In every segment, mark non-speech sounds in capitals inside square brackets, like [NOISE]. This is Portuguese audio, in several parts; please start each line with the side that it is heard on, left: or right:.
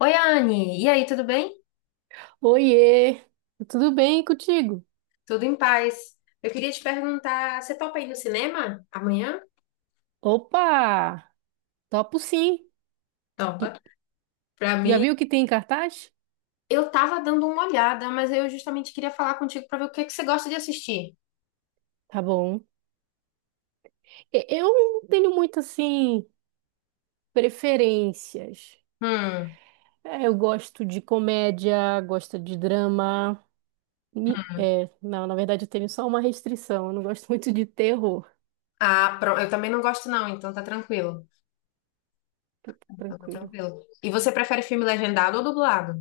left: Oi, Anne. E aí, tudo bem?
right: Oiê, tudo bem contigo?
left: Tudo em paz. Eu queria te perguntar, você topa ir no cinema amanhã?
right: Opa, topo sim. J-
left: Topa. Pra
right: Já
left: mim,
right: viu o que tem em cartaz?
left: eu tava dando uma olhada, mas eu justamente queria falar contigo pra ver o que que você gosta de assistir.
right: Tá bom. Eu não tenho muito assim preferências.
left: Hum.
right: É, eu gosto de comédia, gosto de drama. Mi- é, não, Na verdade eu tenho só uma restrição. Eu não gosto [LAUGHS] muito de terror.
left: Ah, pronto. Eu também não gosto não, então tá tranquilo.
right: Tá
left: Então tá
right: tranquilo.
left: tranquilo. E você prefere filme legendado ou dublado?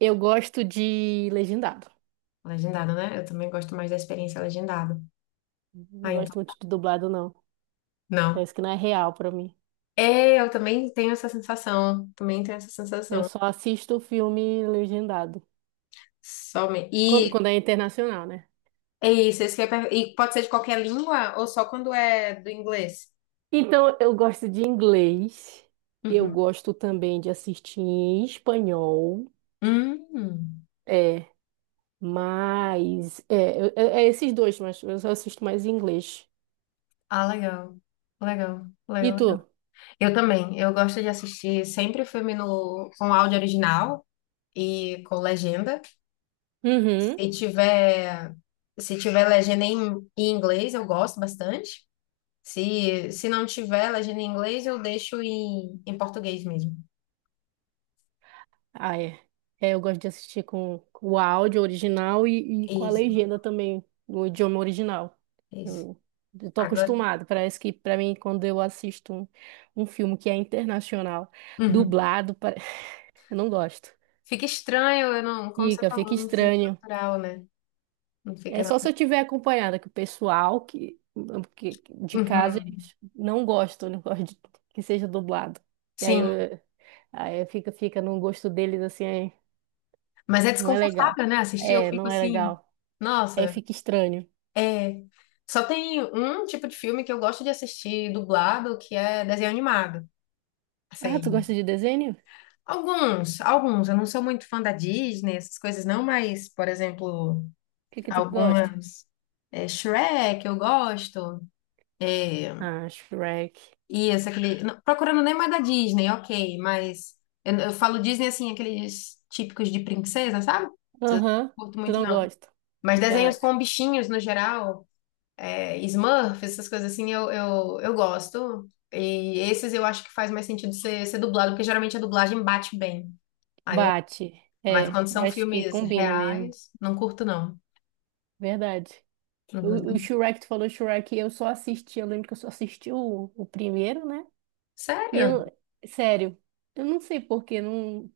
right: Eu gosto de legendado.
left: Legendado, né? Eu também gosto mais da experiência legendada. Ah,
right: Não gosto
left: então.
right: muito de dublado, não.
left: Não.
right: Parece que não é real pra mim.
left: É, eu também tenho essa sensação. Também tenho essa
right: Eu
left: sensação.
right: só assisto filme legendado. Quando,
left: Somente.
right: quando é internacional, né?
left: É isso, isso que eu ia per- e pode ser de qualquer língua ou só quando é do inglês?
right: Então, eu gosto de inglês. Eu
left: Uhum.
right: gosto também de assistir em espanhol.
left: Hum.
right: É, mas... É, esses dois, mas eu só assisto mais em inglês.
left: Ah, legal. Legal,
right: E
left: legal,
right: tu?
left: legal. Eu também. Eu gosto de assistir sempre filme no, com áudio original e com legenda.
right: Uhum.
left: E tiver, Se tiver legenda em inglês, eu gosto bastante. Se não tiver legenda em inglês, eu deixo em português mesmo.
right: Ah, é. É, eu gosto de assistir com o áudio original e com a
left: Isso,
right: legenda também, no idioma original.
left: isso.
right: Eu, eu tô
left: Agora,
right: acostumado. Parece que, pra mim, quando eu assisto um filme que é internacional,
left: Uhum.
right: dublado, pare- [LAUGHS] eu não gosto.
left: Fica estranho, eu não, como você
right: Fica,
left: falou,
right: fica
left: não sinto
right: estranho.
left: natural, né? Não
right: É
left: fica
right: só se
left: nada.
right: eu tiver acompanhada, que o pessoal de casa
left: Uhum.
right: eles não gostam, [LAUGHS] não gostam de- que seja dublado. E aí,
left: Sim,
right: eu- Aí fica no gosto deles assim, aí
left: mas é
right: não é legal.
left: desconfortável, né? Assistir, eu
right: É,
left: fico
right: não é
left: assim,
right: legal. Aí
left: nossa,
right: fica estranho.
left: é. Só tem um tipo de filme que eu gosto de assistir dublado, que é desenho animado.
right: Ah, tu
left: Assim,
right: gosta de desenho? O
left: alguns. Eu não sou muito fã da Disney, essas coisas não, mas, por exemplo,
right: que que tu gosta?
left: algumas. É, Shrek, eu gosto. É,
right: Ah, Shrek.
left: e esse aquele. Não, procurando nem mais da Disney, ok, mas eu falo Disney assim, aqueles típicos de princesa, sabe? Eu Não
right: Aham,
left: curto
right: tu
left: muito,
right: não
left: não.
right: gosta.
left: Mas desenhos
right: Cara,
left: com bichinhos no geral, é, Smurf, essas coisas assim, eu gosto. E esses eu acho que faz mais sentido ser, ser dublado, porque geralmente a dublagem bate bem. Aí eu,
right: bate.
left: mas
right: É,
left: quando
right: eu
left: são
right: acho que
left: filmes
right: combina mesmo.
left: reais, não curto, não.
right: Verdade.
left: Não
right: O
left: curto.
right: Shrek, tu falou Shrek, eu só assisti, eu lembro que eu só assisti o primeiro, né? E
left: Sério?
right: eu, Sério, eu não sei porquê, não...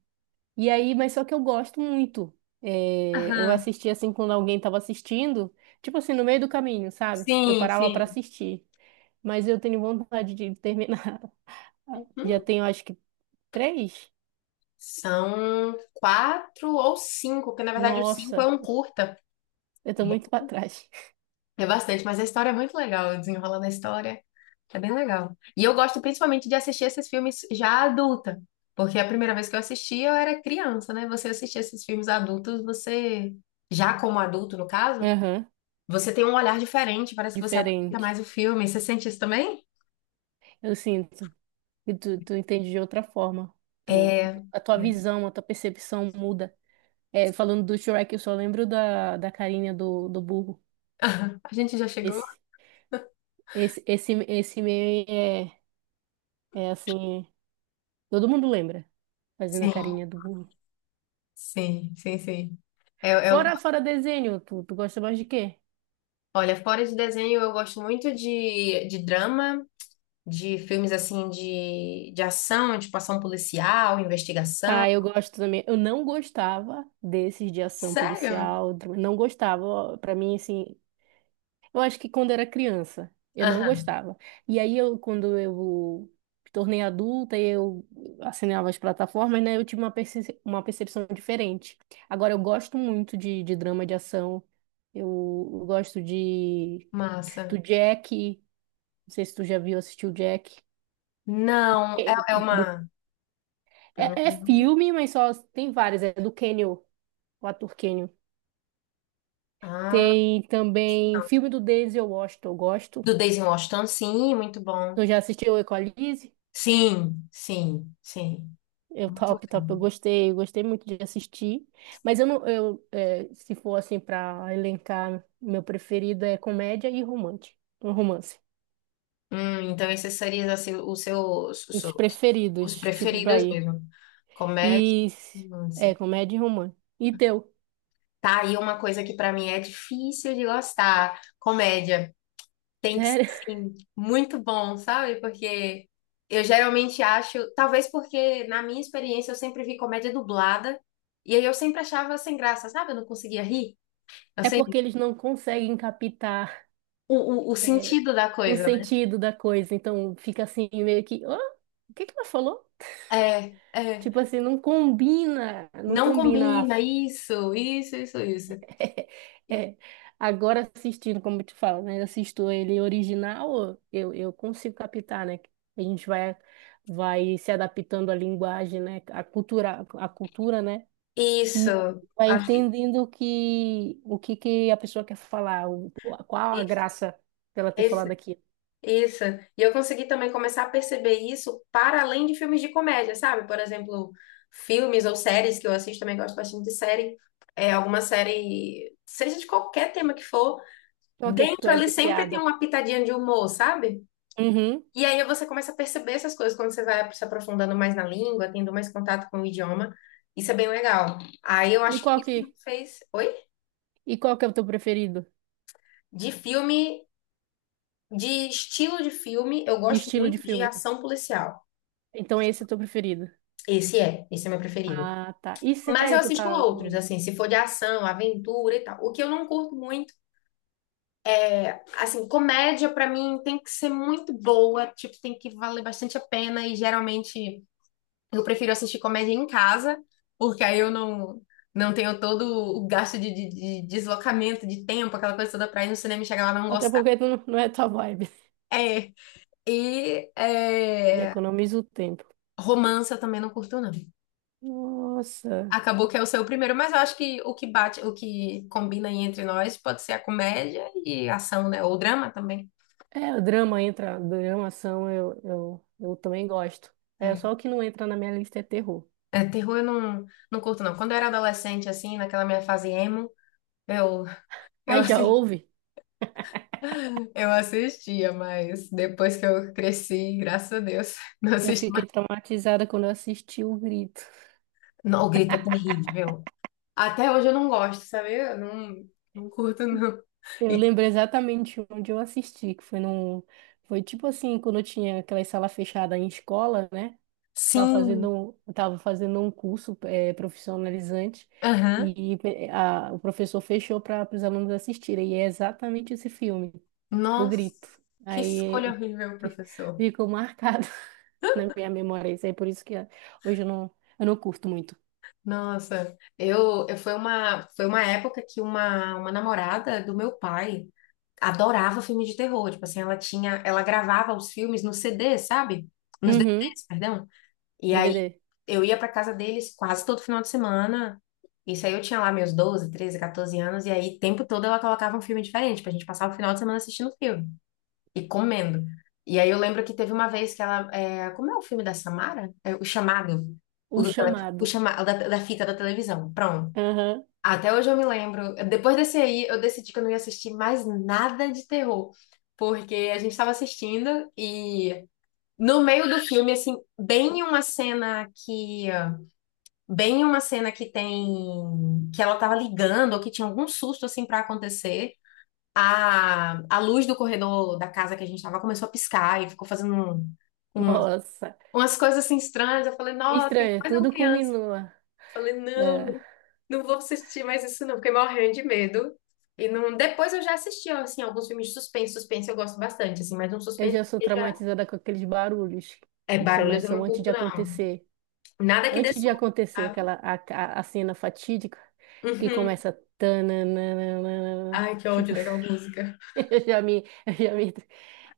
right: E aí, mas só que eu gosto muito. É, eu
left: Aham.
right: assisti assim quando alguém tava assistindo, tipo assim, no meio do caminho, sabe? Eu
left: Sim,
right: parava pra
left: sim.
right: assistir. Mas eu tenho vontade de terminar. [LAUGHS] Já
left: Uhum.
right: tenho, acho que, três?
left: São quatro ou cinco, porque na verdade o cinco é
right: Nossa,
left: um curta.
right: eu tô muito pra trás.
left: É bastante, mas a história é muito legal, o desenrolar da história é bem legal. E eu gosto principalmente de assistir esses filmes já adulta, porque a primeira vez que eu assisti eu era criança, né? Você assistir esses filmes adultos, você, já como adulto no
right: [LAUGHS]
left: caso,
right: Aham,
left: você tem um olhar diferente, parece que você aproveita mais
right: diferente.
left: o filme. Você sente isso também?
right: Eu sinto. E tu entende de outra forma. Tu,
left: É,
right: a tua visão, a tua percepção muda. É, falando do Shrek, eu só lembro da carinha do burro.
left: a gente já chegou?
right: Esse, esse meme é, é assim, todo mundo lembra, fazendo a
left: Sim,
right: carinha do burro.
left: sim, sim, sim. É, é o-
right: Fora desenho, tu gosta mais de quê?
left: Olha, fora de desenho eu gosto muito de drama. De filmes assim de ação, tipo ação policial, investigação.
right: Ah, eu gosto também. Eu não gostava desses de ação
left: Sério?
right: policial, não gostava. Ó, pra mim, assim, eu acho que quando era criança, eu não
left: Aham,
right: gostava. Quando eu me tornei adulta e eu assinava as plataformas, né, eu tive uma percepção diferente. Agora eu gosto muito de drama de ação. Eu, eu gosto de do
left: massa.
right: Jack. Não sei se tu já viu, assistiu Jack.
left: Não,
right: Ele-
left: é
right: do-
left: uma. Pelo menos
right: É
left: o nome?
right: filme, mas só tem vários. É do Kenyo, o ator Kenyo.
left: Ah,
right: Tem também
left: não.
right: filme do Denzel Washington, eu gosto.
left: Do Daisy Washington, sim, muito bom.
right: Tu já assistiu Equalize?
left: Sim, sim, sim.
right: Eu
left: Muito
right: top, top,
left: legal.
right: eu gostei muito de assistir. Mas eu não, eu, é, Se for assim para elencar, meu preferido é comédia e romance, um romance.
left: Então esses seriam assim,
right: Os
left: os
right: preferidos, tipo, pra
left: preferidos
right: ir.
left: mesmo. Comédia,
right: E é
left: romance.
right: comédia e romance. E teu?
left: Tá aí uma coisa que pra mim é difícil de gostar. Comédia. Tem que, ser,
right: Sério? [LAUGHS]
left: sim, muito bom, sabe? Porque eu geralmente acho, talvez porque na minha experiência eu sempre vi comédia dublada e aí eu sempre achava sem graça, sabe? Eu não conseguia rir. Eu
right: É porque
left: sempre,
right: eles não conseguem captar
left: o, o
right: é,
left: sentido da
right: o
left: coisa, né?
right: sentido da coisa, então fica assim meio que, "Hã? O que que ela falou?
left: É, é,
right: Tipo assim, não combina, não
left: não
right: combina."
left: combina isso, isso, isso, isso.
right: [LAUGHS] É, agora assistindo, como eu te falo, né? Assisto ele original, eu consigo captar, né? A gente vai, Vai se adaptando à linguagem, né? À cultura, né? E
left: Isso,
right: vai
left: acho que
right: entendendo o que, que a pessoa quer falar, o, qual a
left: isso,
right: graça dela ter falado
left: esse.
right: aqui.
left: Isso. E eu consegui também começar a perceber isso para além de filmes de comédia, sabe? Por exemplo, filmes ou séries que eu assisto, também gosto bastante de série. É alguma série, seja de qualquer tema que for,
right: Então, o que é que tu
left: dentro
right: é
left: ali sempre tem
right: viciada?
left: uma pitadinha de humor, sabe?
right: Uhum.
left: E aí você começa a perceber essas coisas quando você vai se aprofundando mais na língua, tendo mais contato com o idioma. Isso é bem legal. Aí eu
right: E
left: acho que
right: qual
left: isso
right: que,
left: me fez. Oi?
right: e qual que é o teu preferido?
left: De filme, de estilo de filme, eu gosto
right: Estilo de
left: muito de
right: filme?
left: ação policial.
right: Então, esse é o teu preferido.
left: Esse é meu preferido.
right: Ah, tá. E
left: Mas eu
right: série, tu
left: assisto
right: tá.
left: outros, assim, se for de ação, aventura e tal. O que eu não curto muito é, assim, comédia pra mim tem que ser muito boa, tipo, tem que valer bastante a pena e geralmente eu prefiro assistir comédia em casa, porque aí eu não tenho todo o gasto de deslocamento, de tempo, aquela coisa toda pra ir no cinema e chegar lá e não
right: Até
left: gostar.
right: porque tu não não é tua vibe.
left: É, e
right: E
left: é,
right: economiza o tempo.
left: romance eu também não curto, não.
right: Nossa.
left: Acabou que é o seu primeiro, mas eu acho que o que bate, o que combina aí entre nós pode ser a comédia e a ação, né? Ou drama também.
right: É, o drama entra, drama, ação, eu também gosto. É,
left: É,
right: só o que não entra na minha lista é terror.
left: Terror eu não, não curto, não. Quando eu era adolescente, assim, naquela minha fase emo, eu, eu,
right: Ah, já
left: assi-
right: houve?
left: [LAUGHS] eu assistia, mas depois que eu cresci, graças a Deus, [LAUGHS] não
right: Eu
left: assisto mais.
right: fiquei traumatizada quando eu assisti O Grito.
left: Não, o grito é terrível. Até hoje eu não gosto, sabe? Eu não curto, não.
right: Eu
left: E,
right: lembro exatamente onde eu assisti, que foi num... Foi tipo assim, quando eu tinha aquela sala fechada em escola, né?
left: sim,
right: Tava fazendo um curso profissionalizante
left: aham.
right: e o professor fechou para os alunos assistirem. E é exatamente esse filme, O
left: Nossa,
right: Grito.
left: que
right: Aí [LAUGHS]
left: escolha horrível, professor.
right: ficou marcado [LAUGHS] na minha memória. Isso aí por isso que hoje eu não curto muito.
left: Nossa, eu foi uma época que uma namorada do meu pai adorava filme de terror. Tipo assim, ela gravava os filmes no CD, sabe? Nos
right: Uhum,
left: DVDs, perdão. E aí
right: DVD.
left: eu ia pra casa deles quase todo final de semana. Isso aí eu tinha lá meus 12, 13, 14 anos, e aí o tempo todo ela colocava um filme diferente, pra gente passar o final de semana assistindo filme e comendo. E aí eu lembro que teve uma vez que ela. É, como é o filme da Samara? É, o chamado.
right: O
left: O
right: Chamado.
left: chamado da fita da televisão. Pronto.
right: Aham,
left: Até hoje eu me lembro. Depois desse aí, eu decidi que eu não ia assistir mais nada de terror. Porque a gente estava assistindo e no meio do filme, assim, bem em uma cena que. Bem em uma cena que tem. Que ela tava ligando, ou que tinha algum susto, assim, pra acontecer a luz do corredor da casa que a gente estava começou a piscar e ficou fazendo um-
right: nossa.
left: umas coisas assim estranhas. Eu falei, nossa,
right: Estranho,
left: mas eu
right: tudo
left: criança.
right: combinua.
left: Eu falei,
right: É,
left: não, não vou assistir mais isso não. Fiquei morrendo de medo. E não, depois eu já assisti, assim, alguns filmes de suspense. Suspense eu gosto bastante, assim, mas um
right: eu
left: suspense
right: já sou
left: que já
right: traumatizada com aqueles barulhos
left: é
right: que
left: barulhos eu
right: começam
left: não
right: antes de
left: curto, não.
right: acontecer.
left: Nada que dê
right: Antes de
left: susto,
right: acontecer
left: sabe?
right: aquela a cena fatídica que
left: Uhum.
right: começa tananana,
left: Ai, que ódio
right: tipo,
left: daquela música.
right: [LAUGHS] eu já me eu já me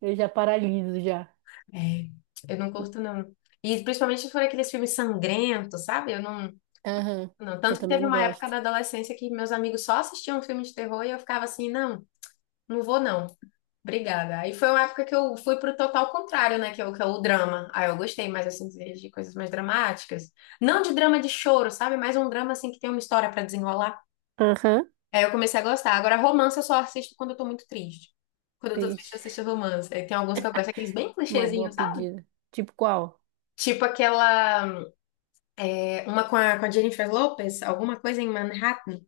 right: eu já paraliso já.
left: É, eu não curto, não. E principalmente se for aqueles filmes sangrentos, sabe? Eu não.
right: Aham.
left: Não,
right: Eu
left: tanto que
right: também
left: teve
right: não
left: uma época
right: gosto.
left: da adolescência que meus amigos só assistiam filme de terror e eu ficava assim, não, não vou não. Obrigada. Aí foi uma época que eu fui pro total contrário, né? Que é o drama. Aí eu gostei mais, assim, de coisas mais dramáticas. Não de drama de choro, sabe? Mas um drama, assim, que tem uma história pra desenrolar.
right: Aham.
left: Aí eu comecei a gostar. Agora, romance eu só assisto quando eu tô muito triste. Quando eu tô triste, eu
right: Triste.
left: assisto romance. Aí tem alguns que eu gosto, aqueles bem
right: Uma boa
left: clichêzinhos, sabe?
right: pedida. Tipo qual?
left: Tipo aquela... uma com a Jennifer Lopez, alguma coisa em Manhattan.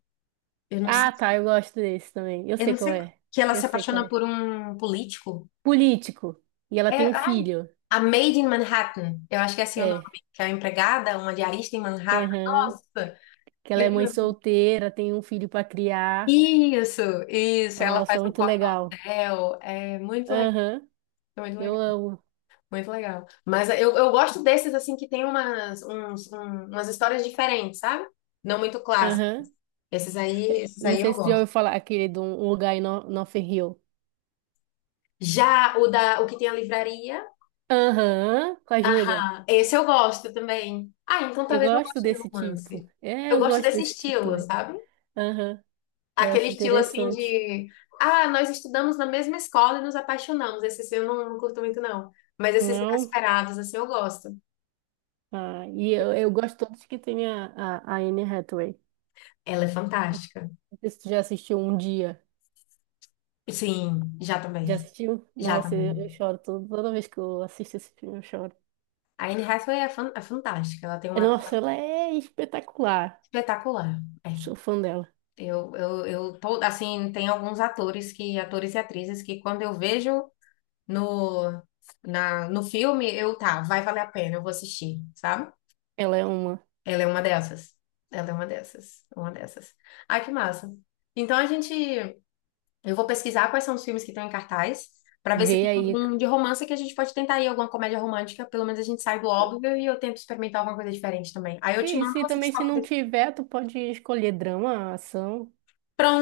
left: Eu não sei.
right: Ah, tá, eu gosto desse também. Eu
left: Eu
right: sei
left: não
right: qual
left: sei.
right: é.
left: Que ela
right: Eu
left: se
right: sei qual
left: apaixona
right: é.
left: por um político.
right: Político. E ela
left: É,
right: tem um
left: ai,
right: filho.
left: a Maid in Manhattan. Eu acho que é assim o
right: É.
left: nome. Que é uma empregada, uma diarista em Manhattan.
right: Aham.
left: Nossa!
right: Que ela
left: Aquele
right: é mãe
left: filme é muito-
right: solteira, tem um filho pra criar.
left: Isso, isso. Ela
right: Nossa,
left: faz um
right: muito
left: corre no
right: legal.
left: hotel. É muito legal.
right: Aham.
left: Muito
right: Eu
left: legal,
right: amo.
left: muito legal. Mas eu gosto desses, assim, que tem umas histórias diferentes, sabe? Não muito clássicos.
right: Aham.
left: Esses aí, esses
right: Não
left: aí
right: sei
left: eu
right: se tu já ouviu
left: gosto.
right: falar aquele de um lugar em Notting Hill.
left: Já o que tem a livraria,
right: Aham, com a Júlia.
left: aham, esse eu gosto também. Ah, então
right: Eu
left: talvez eu
right: gosto
left: goste de
right: desse tipo.
left: romance.
right: É,
left: Eu
right: eu
left: gosto
right: gosto
left: desse
right: desse tipo
left: estilo,
right: também.
left: sabe?
right: Aham, eu
left: Aquele
right: acho
left: estilo assim
right: interessante.
left: de, nós estudamos na mesma escola e nos apaixonamos. Esse assim, eu não curto muito, não. Mas esses
right: Não?
left: inesperados, assim, eu gosto.
right: Ah, e eu gosto todos que tem a Anne Hathaway.
left: Ela é fantástica.
right: Não sei se tu já assistiu Um Dia.
left: Sim, já também.
right: Já assistiu?
left: Já
right: Nossa,
left: também.
right: eu choro toda vez que eu assisto esse filme, eu choro.
left: A Anne Hathaway é fantástica. Ela tem um
right: É,
left: ator
right: nossa, ela é espetacular.
left: espetacular. É.
right: Sou fã dela.
left: Eu tô, assim, tem alguns atores e atrizes que quando eu vejo no, no filme, tá, vai valer a pena, eu vou assistir, sabe?
right: Ela é uma.
left: Ela é uma dessas. Ela é uma dessas. Uma dessas. Ai, que massa. Então a gente. Eu vou pesquisar quais são os filmes que estão em cartaz, pra ver se
right: Vê
left: tem
right: aí.
left: algum de romance que a gente pode tentar aí, alguma comédia romântica. Pelo menos a gente sai do óbvio e eu tento experimentar alguma coisa diferente também. Aí eu te
right: E
left: mando
right: se
left: você
right: também se não
left: descobre.
right: tiver, tu pode escolher drama, ação.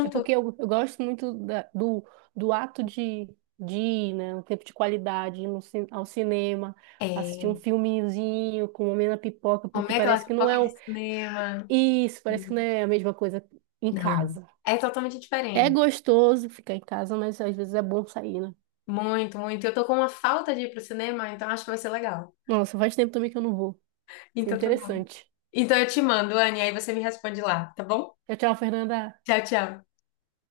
right: É porque eu gosto muito do, do ato de ir, né? Um tempo de qualidade, ir no, ao cinema, assistir um
left: É.
right: filmezinho, comer na pipoca, porque
left: Comer aquela
right: parece que não
left: pipoca
right: é
left: de
right: um,
left: cinema.
right: isso, parece que não é a mesma coisa em
left: Não.
right: casa.
left: É totalmente
right: É
left: diferente.
right: gostoso ficar em casa, mas às vezes é bom sair, né?
left: Muito, muito. Eu tô com uma falta de ir pro cinema, então acho que vai ser legal.
right: Nossa, faz tempo também que eu não vou. Isso é
left: Então tá bom.
right: interessante.
left: Então eu te mando, Anne, aí você me responde lá, tá bom?
right: Tchau, tchau, Fernanda.
left: Tchau, tchau.